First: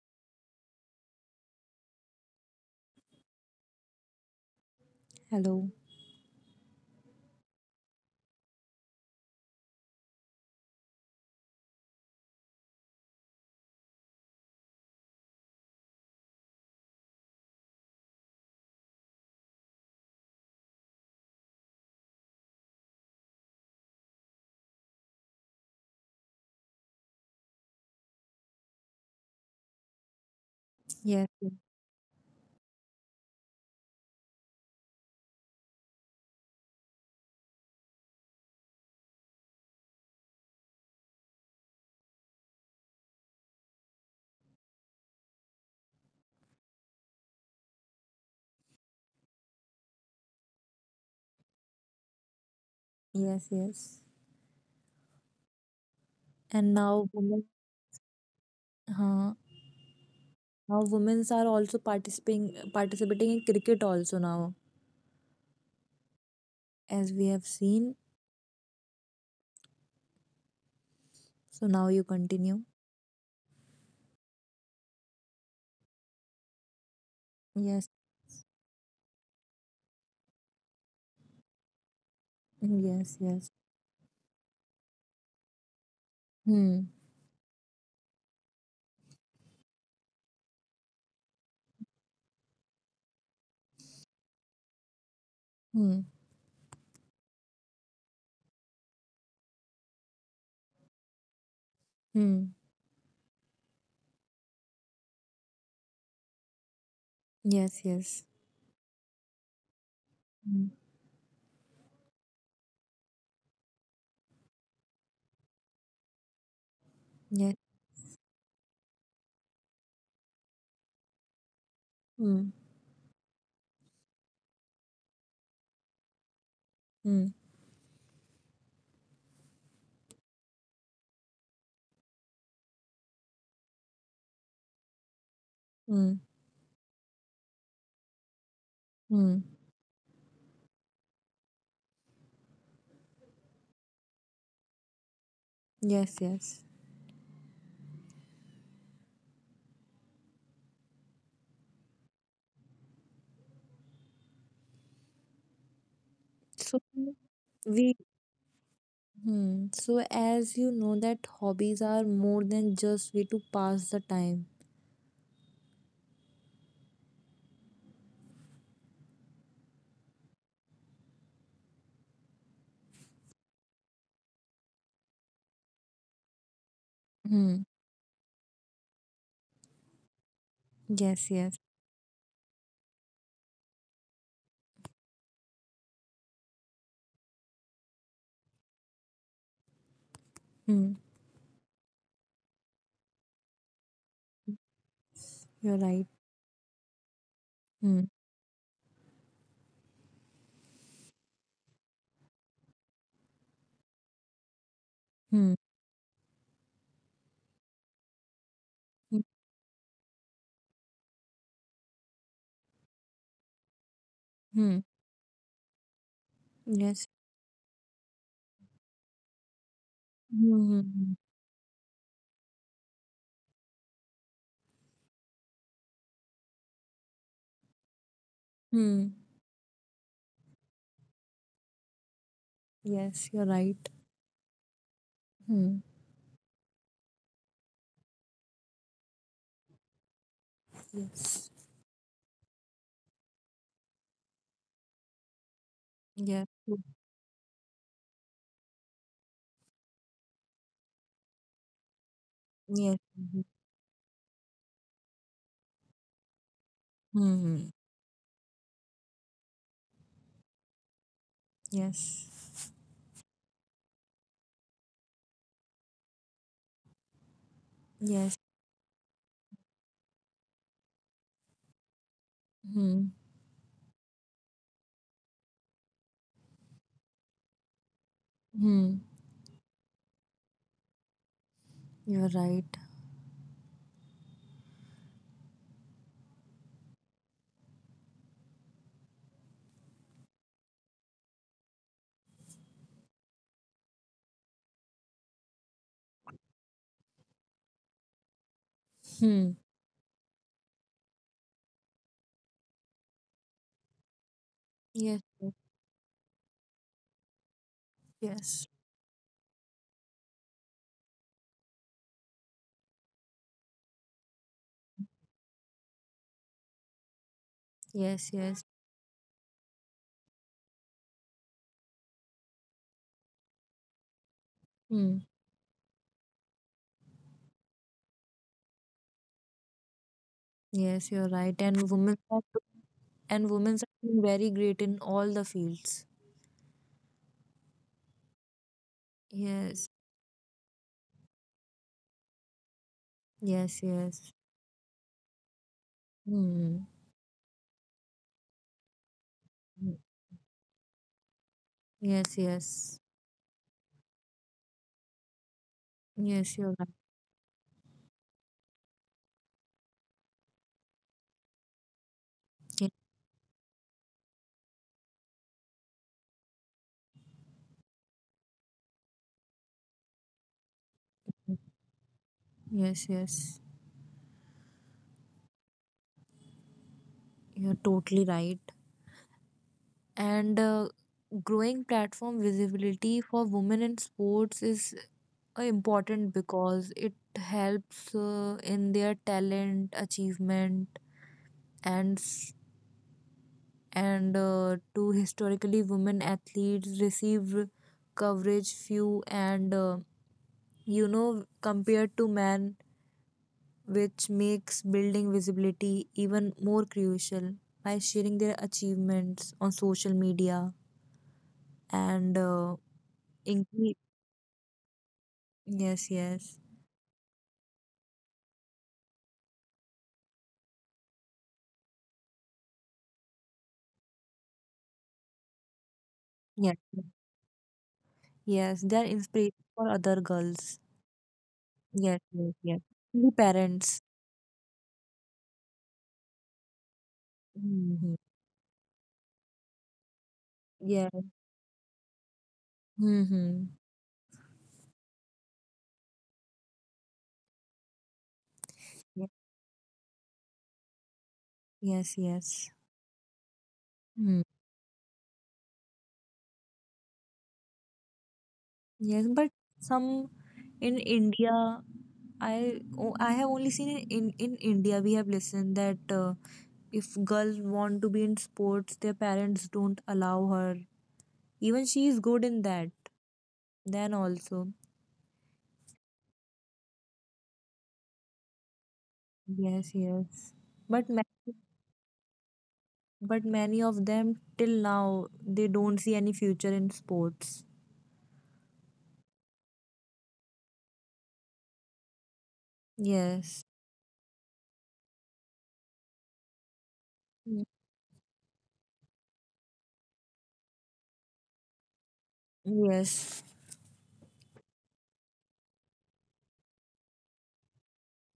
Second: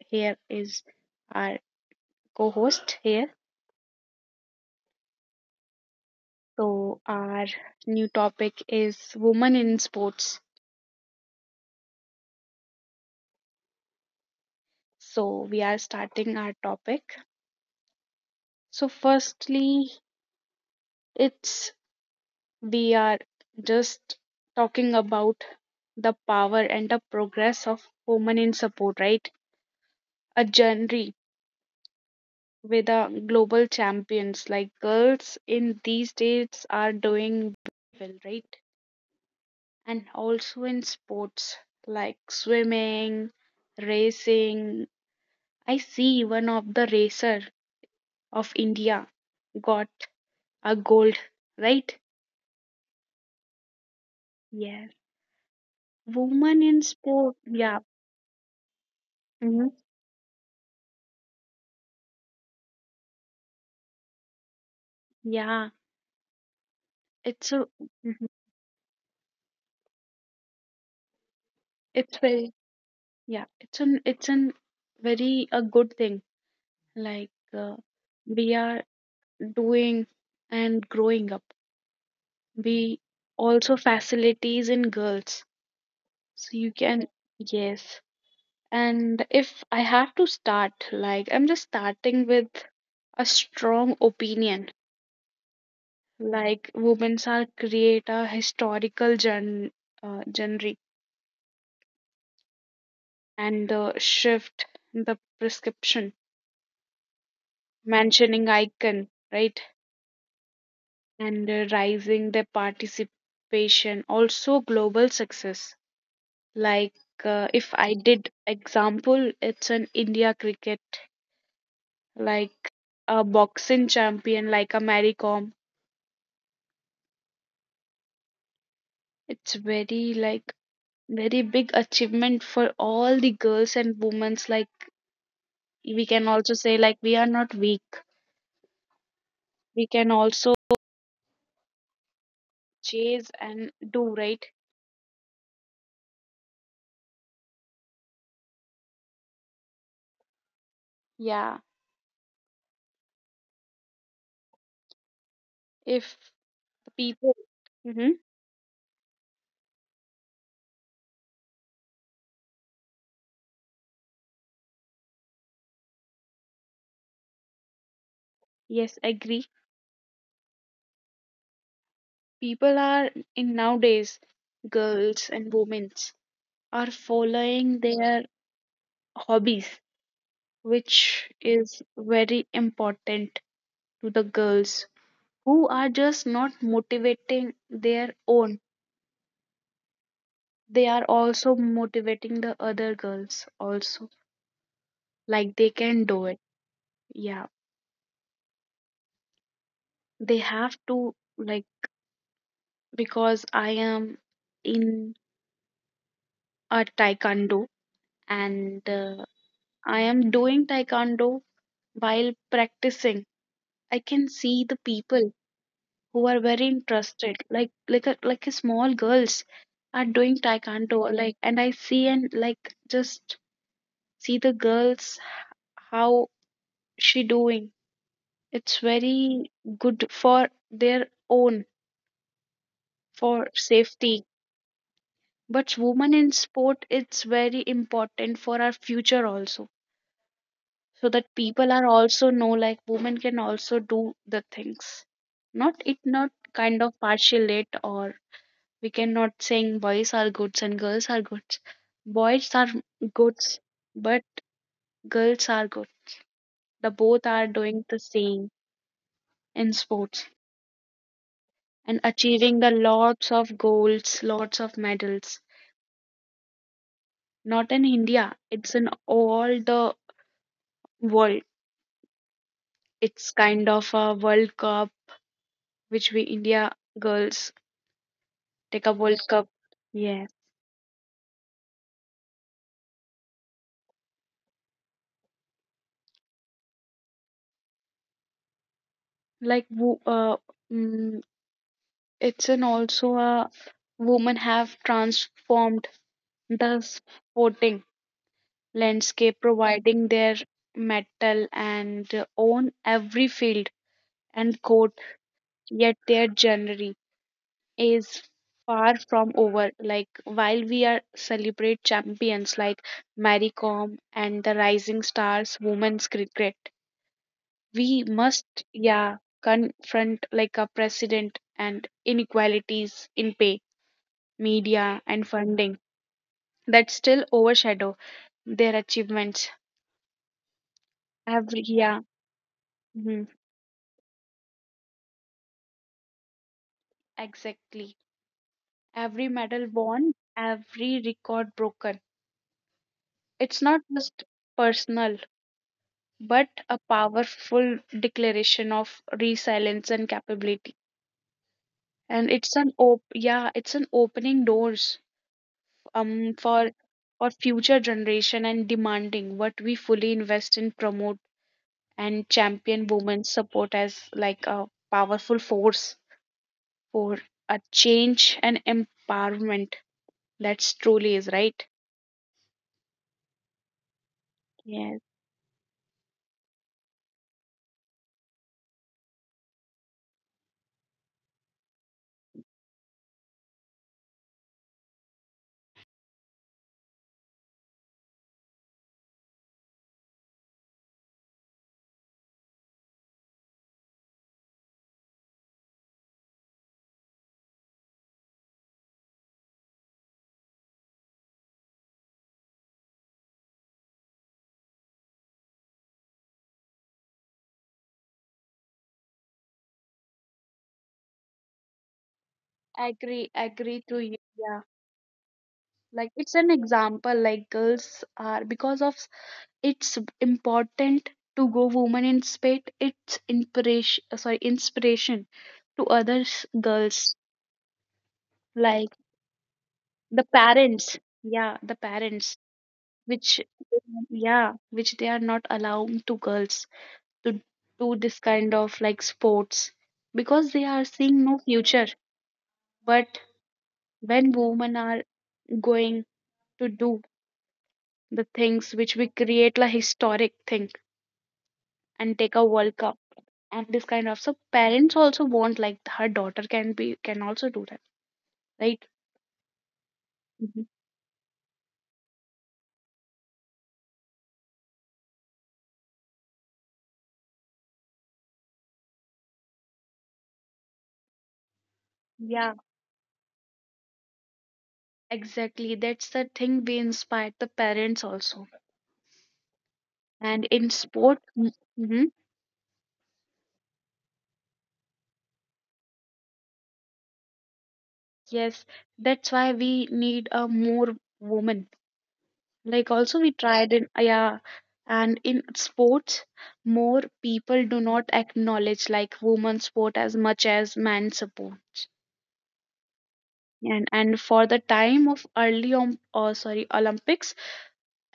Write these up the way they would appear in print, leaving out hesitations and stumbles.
here is our co host here. Hello. So, our new topic is women in sports. So, we are starting our topic. So, firstly, it's we are just talking about the power and the progress of women in support, right? A journey Yes, with the global champions like girls in these states are doing well, right? And also in sports like swimming, racing. I see one of the racer of India got a gold, right? yes, yes. Yes. Woman And in now sport. women, Yeah. huh, Hmm. now women are also participating in cricket also now, Yeah. as we have It's a seen. Mhm. So now you it's very continue. Yeah, it's an very a good thing. Like uh, Yes, we are doing and growing up. mm, We yes, yes. also facilities in girls. So you Hmm, can Yes. And if I have to start, like, I'm just starting with a strong opinion, hmm, like, women's are create a historical genre hmm. and the shift, the prescription, Yes, yes. mentioning icon, right? Hmm. And rising their participation, also global success. Like, Yes. if I did example, it's an India cricket, Hmm, like a boxing champion, like a Mary Kom. hmm, It's very like very big achievement for all the girls and women's like hmm, we can also say like we are not weak. hmm. We can also chase and do right. Yes, yes. Yeah. If So people, we hmm, hmm. So as you know that hobbies are more than just way to pass the time. yes, agree. People are in nowadays, girls and women's are Hmm. following their hobbies, Yes, which yes. is very important to the girls who are just not motivating their own. Hmm. They are also motivating the other girls also, like You're they right. can do it. Yeah. Hmm. They have to, like, because I am in Hmm. a taekwondo and Hmm. I am doing taekwondo while practicing I can see Hmm. the people who are very Yes. interested, like like a small girls are doing Hmm. Hmm. taekwondo, Hmm. like, and I see, and like just see the girls how she doing. It's Hmm. very good for their own Yes, you're for right. safety. Hmm. But women in sport, it's very important for our future also, so that Yes. people are also know like women can also do the things. Not it not Yes. Hmm. kind of partialate or we cannot saying boys are goods and girls are goods. Boys are Yes. Mhm. goods, but girls are good. The both are Hmm. doing the same in sports. And Yes. achieving the lots of golds, lots of medals. Not in Yes. India, it's in all the world. Hmm. It's kind of a World Cup which we India girls take Hmm. a World Cup. Yes, You're right. like mm, it's an also a women have transformed the sporting landscape, Hmm. providing their metal and own every field and court. Yes. Yet their journey is Yes. far from over. Like while we are celebrate champions like Mary Kom and the rising stars women's cricket, we Yes. must, Yes. yeah, confront like a precedent and inequalities in pay, Hmm. media and funding that still overshadow their achievements. Yes, you're right. Every, And yeah, women are do- mhm, and women are doing very great in all the fields. exactly. Every medal Yes. won, every record broken. It's Yes. not Yes. just personal but Hmm. a powerful declaration of Hmm. resilience and capability. Yes. And, it's an Yes. op yeah, it's an opening doors um Yes. You're right. for for future generation and demanding what we fully invest in promote and Ye- champion women's support as like a powerful force for a change and empowerment that's truly is right. Yes. Yes. Yes. You're totally right. And growing platform visibility for women in sports is important because it helps in their talent, achievement, and s- and to historically women athletes receive coverage few and compared to men, which makes building visibility even more crucial by sharing their achievements on social media and. Agree Indeed. agree to you. Yeah. Yes, Like it's yes. an example like girls are because of it's important to go woman in spite it's inspiration sorry inspiration to others Yes. girls. Yes. They're Like inspiration for other the girls. parents, yeah, the Yes, parents yes, yes. The which, parents. yeah, which they are not allowing to girls to do Mm-hmm. this kind of like sports because they are Yes. seeing no future. But Mm-hmm. when women are going to do the things which we create like historic thing Yes, and take a yes. world cup and this kind of, Mm. so parents also want like her daughter can also do that, right? Yes, but some Mhm. in India, I have only seen in India we have listened that if girls want to be in sports, their parents don't allow her. Even she is good in Yeah, that. Then also, exactly that's the thing we inspired the parents also yes, yes. and in But ma- sport, mm-hmm, But many of them till now they don't see any future in sports. yes, that's why we need a more woman, like also we Yes. tried in, yeah, and in sports more Mm. people do not acknowledge like women's sport as much as man supports. Yes. And for the time of early oh, sorry, olympics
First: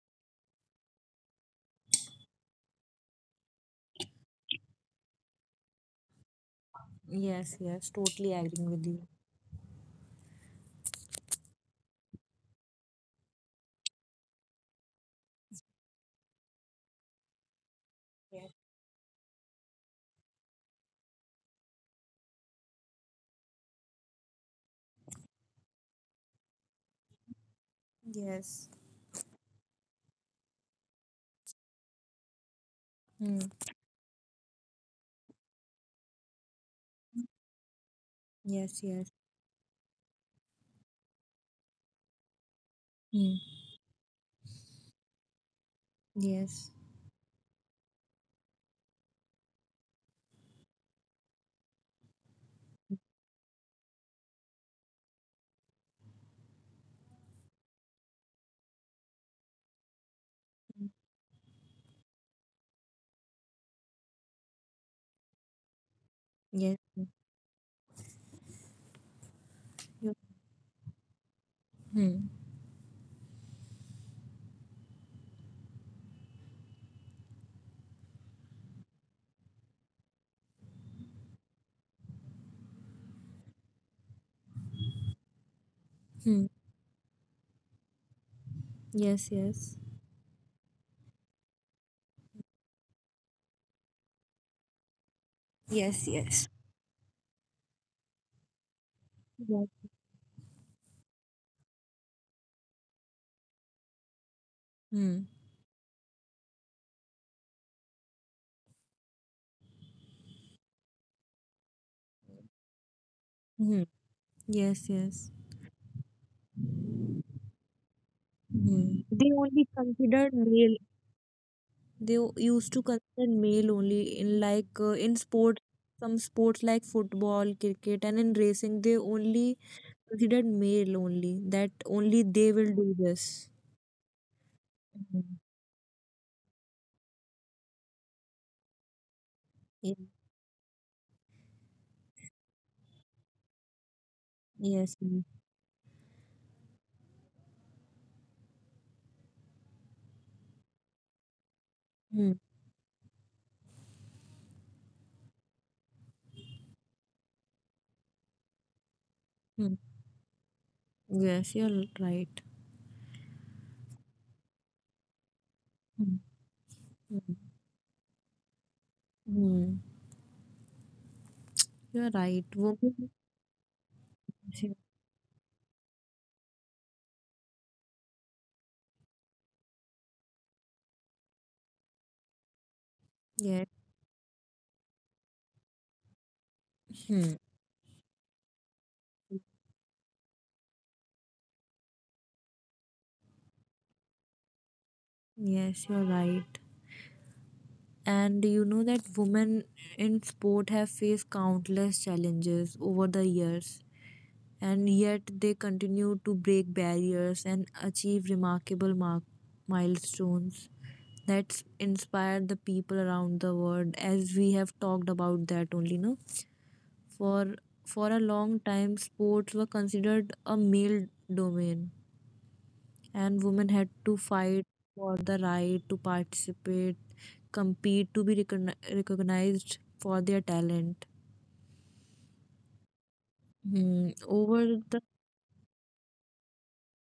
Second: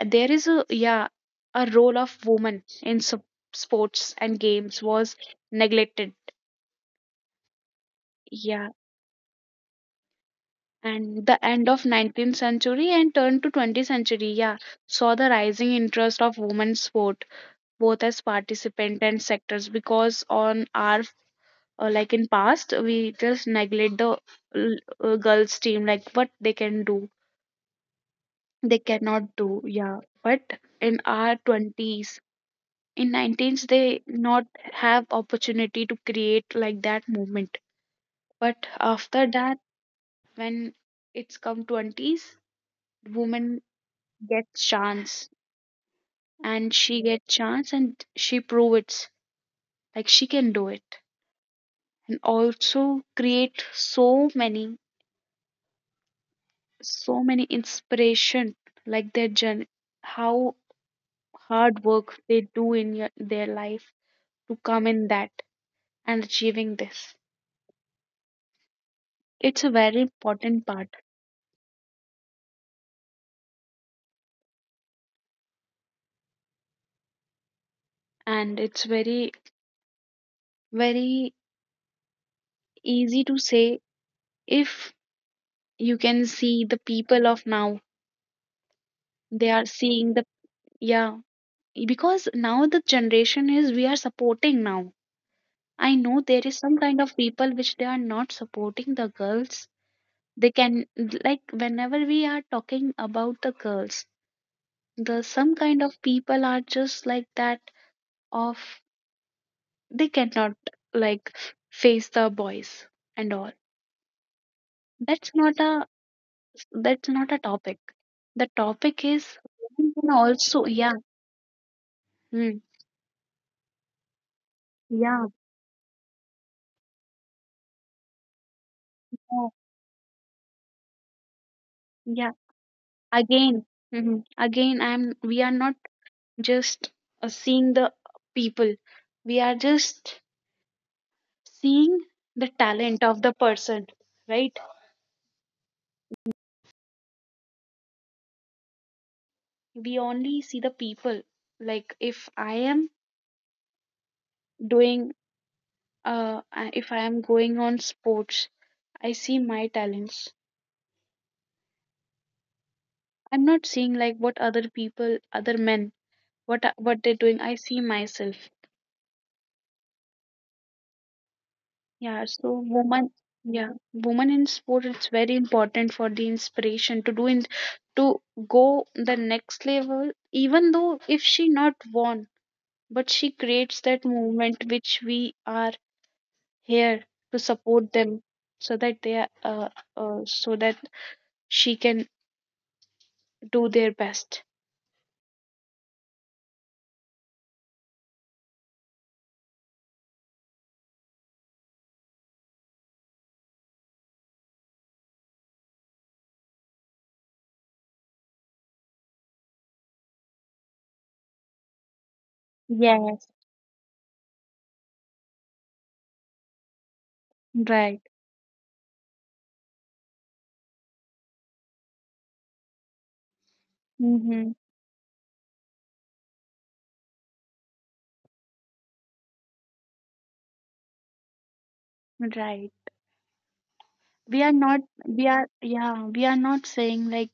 there is a, yeah, a role of women in sports and games was neglected. Yes, yes. Totally Yeah. agreeing with you. And the end of 19th century and turn to 20th century, yeah, saw the rising interest of women's sport both as Yes. participant and sectors because on our, like in past we just neglect the l- girls team like what they can do Yes. they cannot do, yeah, but in our 20s, in Hmm. 19s they not have opportunity to create like that movement, but Yes, yes. after that when it's come 20s woman Hmm. gets chance, and Yes. she gets chance and she proves like she can do it, and also create so many so many inspiration, like their journey how Hmm. hard work they do in your, their life to come in that and achieving Yes. this. Hmm. It's a very Yep. important part, Hmm. and it's very very easy to say if you can Hmm. see the people of now Yes, they are yes. seeing the, yeah, because now the generation is we are supporting now. I know Yes, there is yes. some kind of people which they are not supporting the girls. Yes. They can, like whenever we are talking about the girls, the Hmm. some kind of people are just like that, of they cannot like face the boys and all. Hmm. Yes, that's yes. not a That's not a topic. The topic Hmm. is They only women can consider also, male. yeah, They u- mm, used to consider male only in like yeah, in sports, some sports like football, cricket, and in racing, they oh, only considered male only. That yeah, only they will do this. again, mhm. Again, I'm we are Mhm. not just seeing the people, we are Ye- just seeing the talent of the person, right? Yes. Yes. We only see the people, like if Hmm. I am doing, if I am going on sports, I see my Hmm. talents, Yes, you're right. I'm not seeing like what other people other men Hmm. What they're doing, Hmm. I see myself. Hmm. Yeah. You're So right. woman, Women. yeah, woman in sport it's very important for the inspiration to do in to go the next level, even though if she not won but she creates Yes. that movement which we are here to Hmm. support them so that they are so that she can do their best. Yes, you're right. And you know that women in sport have faced countless challenges over the years, and yet they continue to break barriers and achieve remarkable milestones that inspire the people Yes, around the world, as we have talked about that only. No, for right, for a long time sports were considered a male domain, and women had to mm-hmm. fight for the right to participate, compete, to be recognized for their talent. Right, Hmm, we are not, over we are yeah, we are not saying like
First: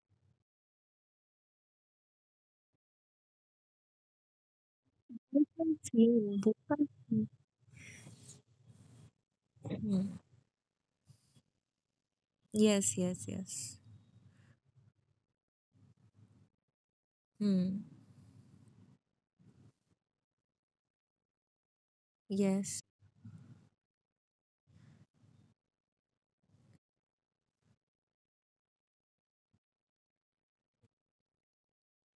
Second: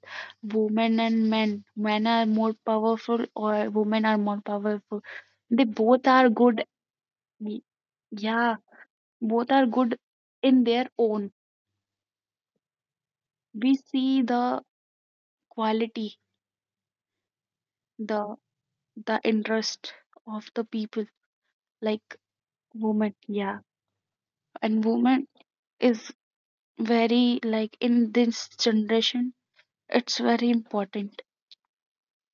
women and men are more powerful or women are more powerful. They both are good. the y- yeah, both are good in their own. Yes, yes, We yes. see the quality, Hmm. the the interest of the people, like Yes, women, yeah, and women is very like in this generation it's very important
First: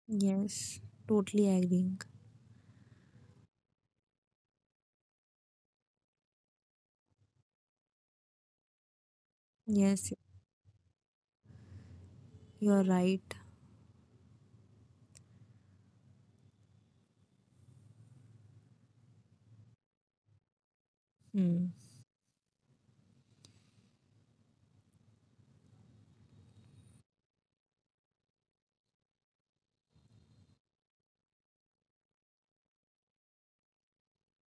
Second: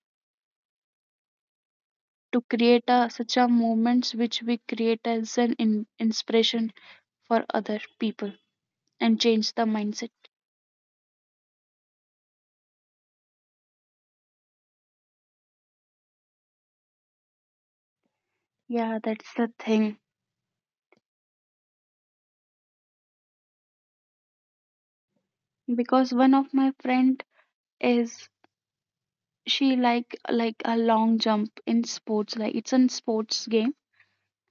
yes. Totally agreeing. to create a, such a moments which we create as an in, inspiration for other people and change the mindset. Yes, you're right. Yeah, that's the thing Hmm. because one of my friend is, she like a long jump in sports, like it's a sports game.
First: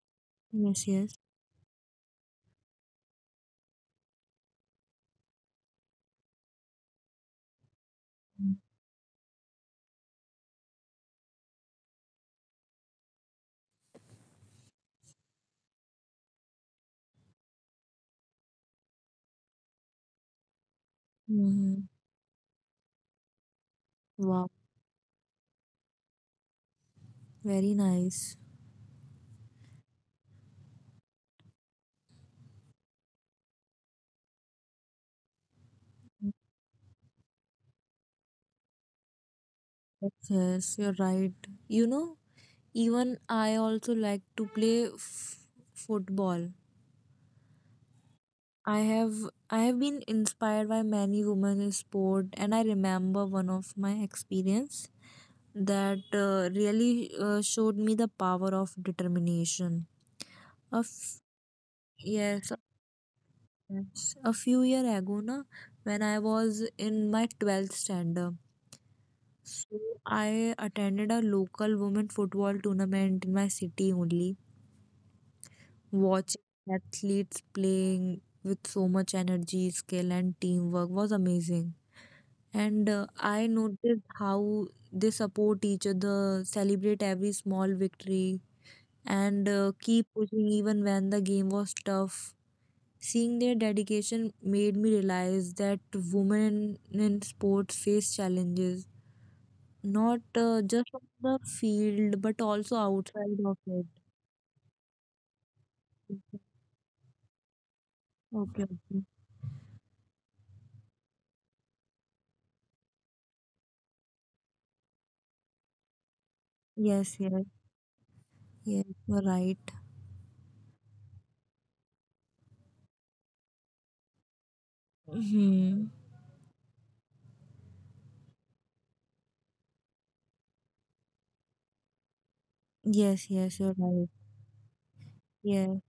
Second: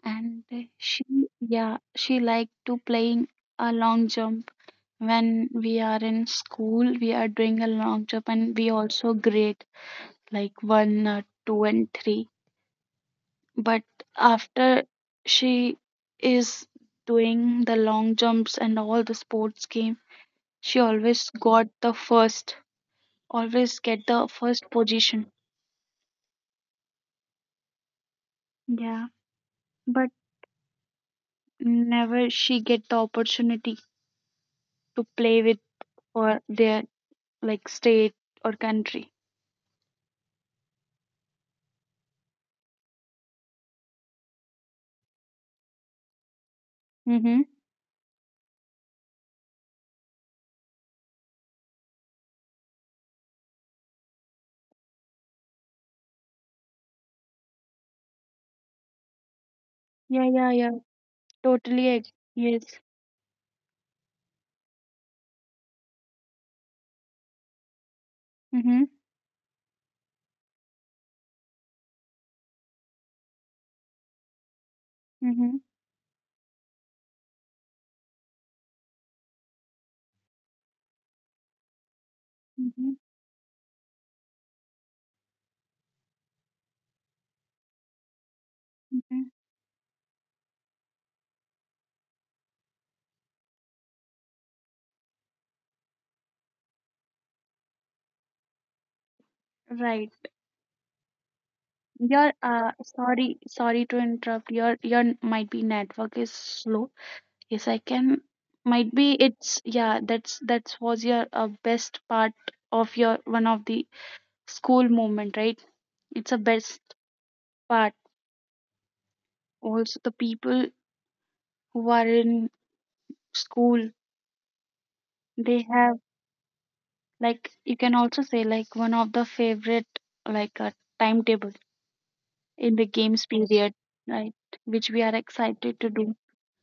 And Yes, she, yes. yeah, she like to playing a long jump. When we are in school we are doing a long jump and we also grade like one, two and three. But after she is doing the long jumps and all the sports game, she always got Mm-hmm. the first, always get the Wow. first position. Very nice. Yeah, but never she get the opportunity to play with for their like state or country, Yes, yes, you're right. You know, even I also like to play football. mm-hmm. I have I have been inspired by many women in sport, and I remember one of my experience that really showed me the power of Yeah, yeah, determination. yeah, A totally, f- yes, yes, yes, a few year ago, when I was in my 12th mm-hmm. standard, so I attended a local women football tournament in my city only, Mm-hmm. watching athletes playing with so much energy, skill, and teamwork was amazing. Mm-hmm. And I noticed how they support each other, celebrate every small victory, Mm-hmm. and keep pushing even when the game was tough. Seeing their dedication made me realize that women in sports face challenges Right. not just on the your uh field but sorry also sorry to outside of interrupt, it. your might be network is slow. Yes, I can. Might be Okay, it's, okay. yeah. That's was your, best part of your one of the school moment, right? It's a best Yes, part. yes, yes, you're Also, the right. people who are in school, they have Hmm. like you can also say like one of the favorite like a timetable in the games period, Yes, right? yes, you're right. Which we are excited to do. Yes,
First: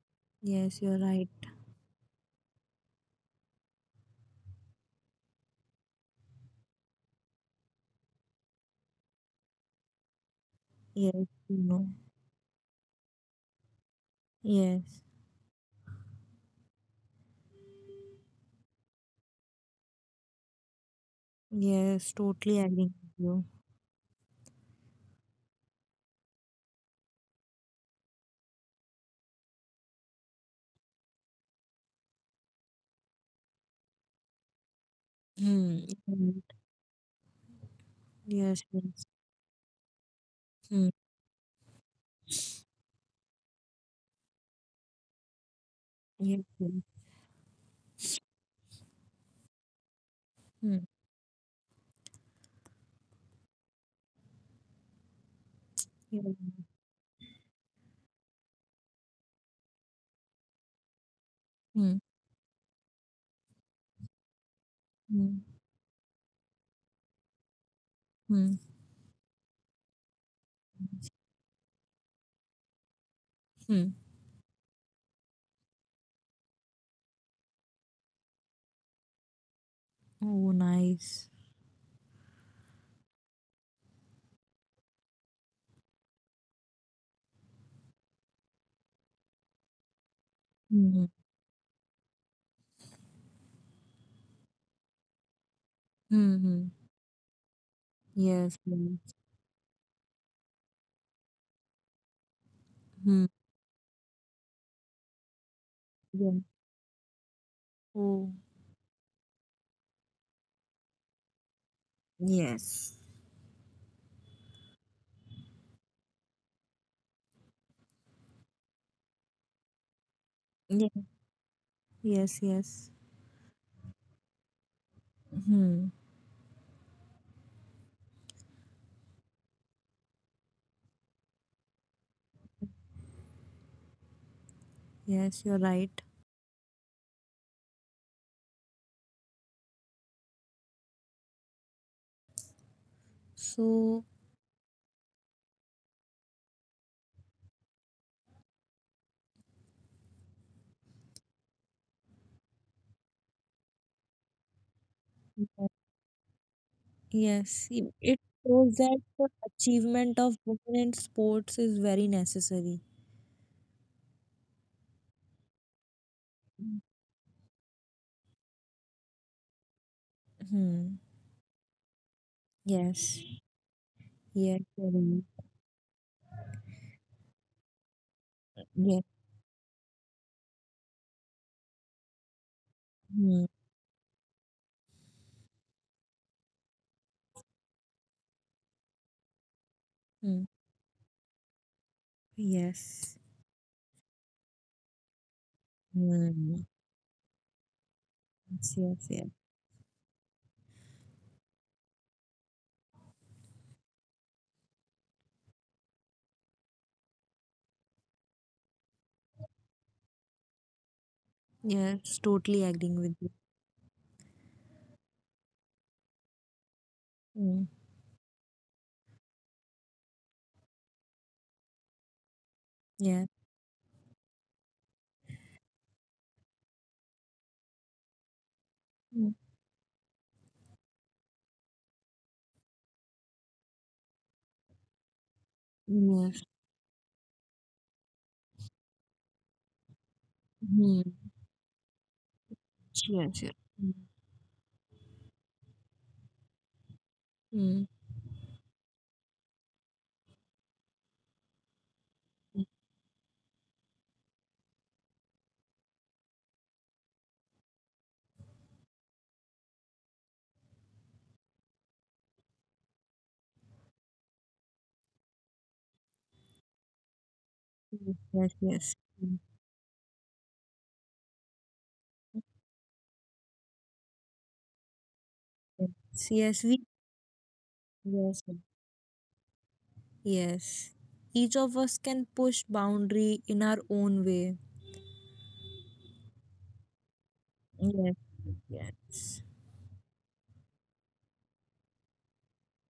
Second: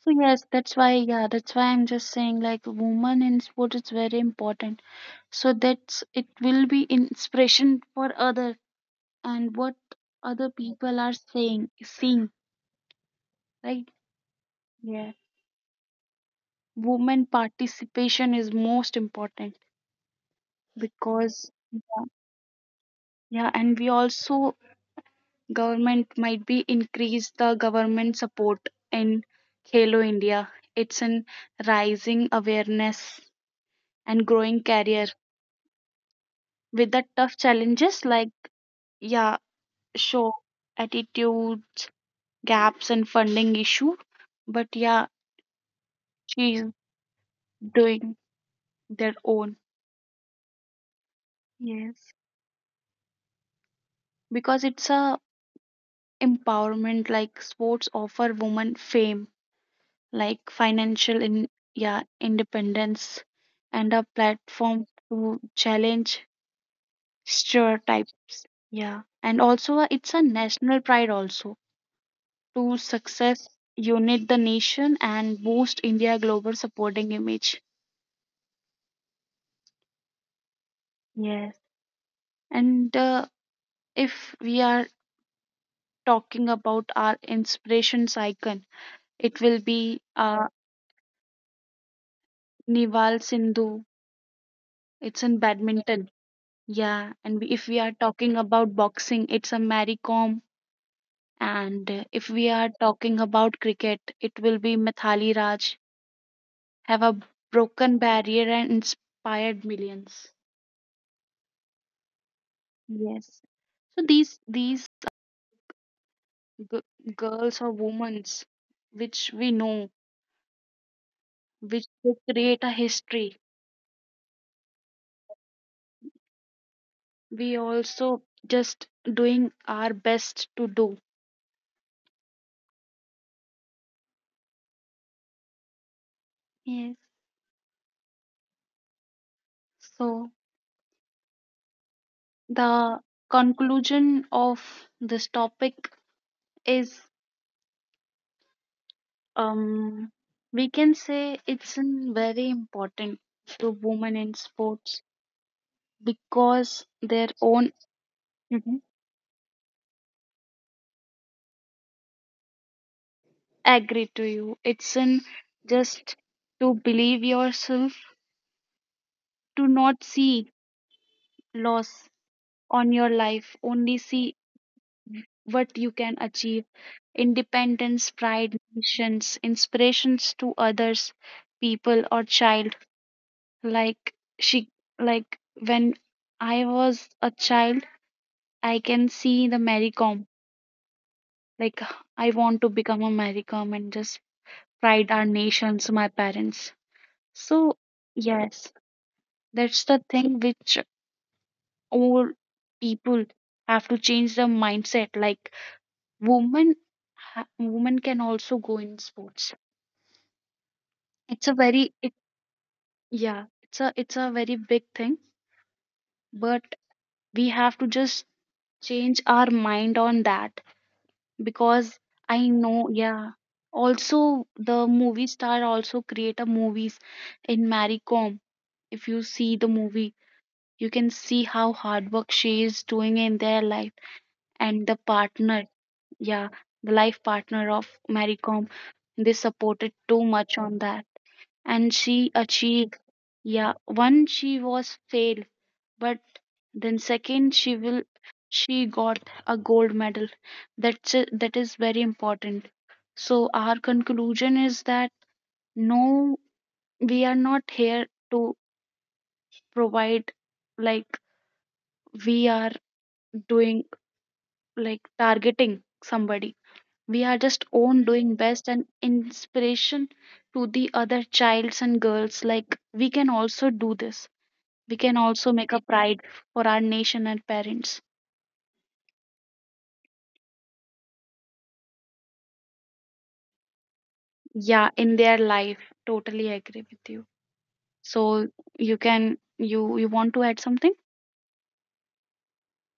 So yes, that's yes, why, you're yeah, right. that's why I'm just saying like woman in sport is very important, so that's it will be inspiration for other and what other people are Yes, you saying know. seeing, right? Yes, Yeah, women participation is most important because, yeah, yes, totally agree with you. yeah, and we also government might be increase the government support in Halo India, it's an rising awareness and growing career Hmm. Right. with the tough challenges like, Yes, yes. yeah, show Hmm. attitudes, gaps and funding issue, but, yeah, Yes, she's yes. doing their own. Hmm. Yes, because it's a Yeah. empowerment like sports offer women fame like financial in, Mm, yeah, independence, and a platform to mm, challenge stereotypes, mm, yeah, and also it's a national pride also to success mm. unite the nation and boost india global supporting image. Oh, nice. Yes, and if we are talking about our inspiration's icon, it will be Mm, Nival Sindhu. It's in badminton. mm, mm. Yeah, and if we are talking Yes, about yes. boxing, it's a Mary Kom. And if we are talking Mm, about cricket, it will be Mithali Raj. yeah. Have a broken Oh, barrier and inspired millions. yes. Yes. So these g- girls or women, which we know, Yeah. which they Yes, create a yes. history, Hmm. we also just doing our best to do. Yes, you're right. Yes. So the So, conclusion of this topic is um we can say it's an very important to women in sports yeah, because their yes, own. it shows Mhm. that the achievement of women in sports is very necessary. Agree to you. It's in just to believe yourself, to not see Hmm. loss on your Yes. life, only see Yes, you're right. what you can achieve, independence, pride, Yes. missions, inspirations to others, people or child. Hmm. Like she, like when I was a child, I can see the Mary Kom. Hmm. Like I want to become a Yes. Mary Kom and just pride our nations, my Hmm. parents. So Yes, yes, yes, yes. that's the thing which all people have to change the mindset. Like women, women can also go in sports, it's a very it, Yes, totally agreeing with you. yeah, it's a very big thing. But we Mm, have to just change our mind on that because I know, yeah. yeah, also the movie star also create a movies in Marie Kom. If you Mm, see the movie you can see how hard work she is doing in their life, and the partner, yes. yeah, the life partner of Marie Kom. They supported too much on that Mhm. and she achieved, Yes, yes. yeah, Mm, one she was failed but then second Mm. She got a gold medal. That's it, that is very Mhm. important. So our conclusion is that no we are not here to provide like we are doing like targeting somebody, we are just own doing Yes, best and yes. Mm, inspiration to the other childs and girls like we can also do this, we can also make a pride Yes, for yes, our nation and parents, Yes. Yes. Yes. Each of us can push boundary in our own way. yeah, in their life. Totally agree with you. Yes. So Yes. you want to add something?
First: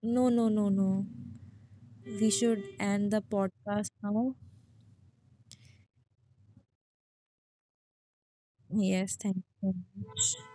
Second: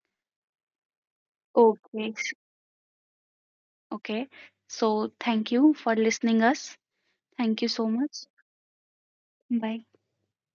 No, no, no, no. Okay, We should end the podcast okay, now. so thank you for listening us, thank you so much, Yes, thank you so bye. much.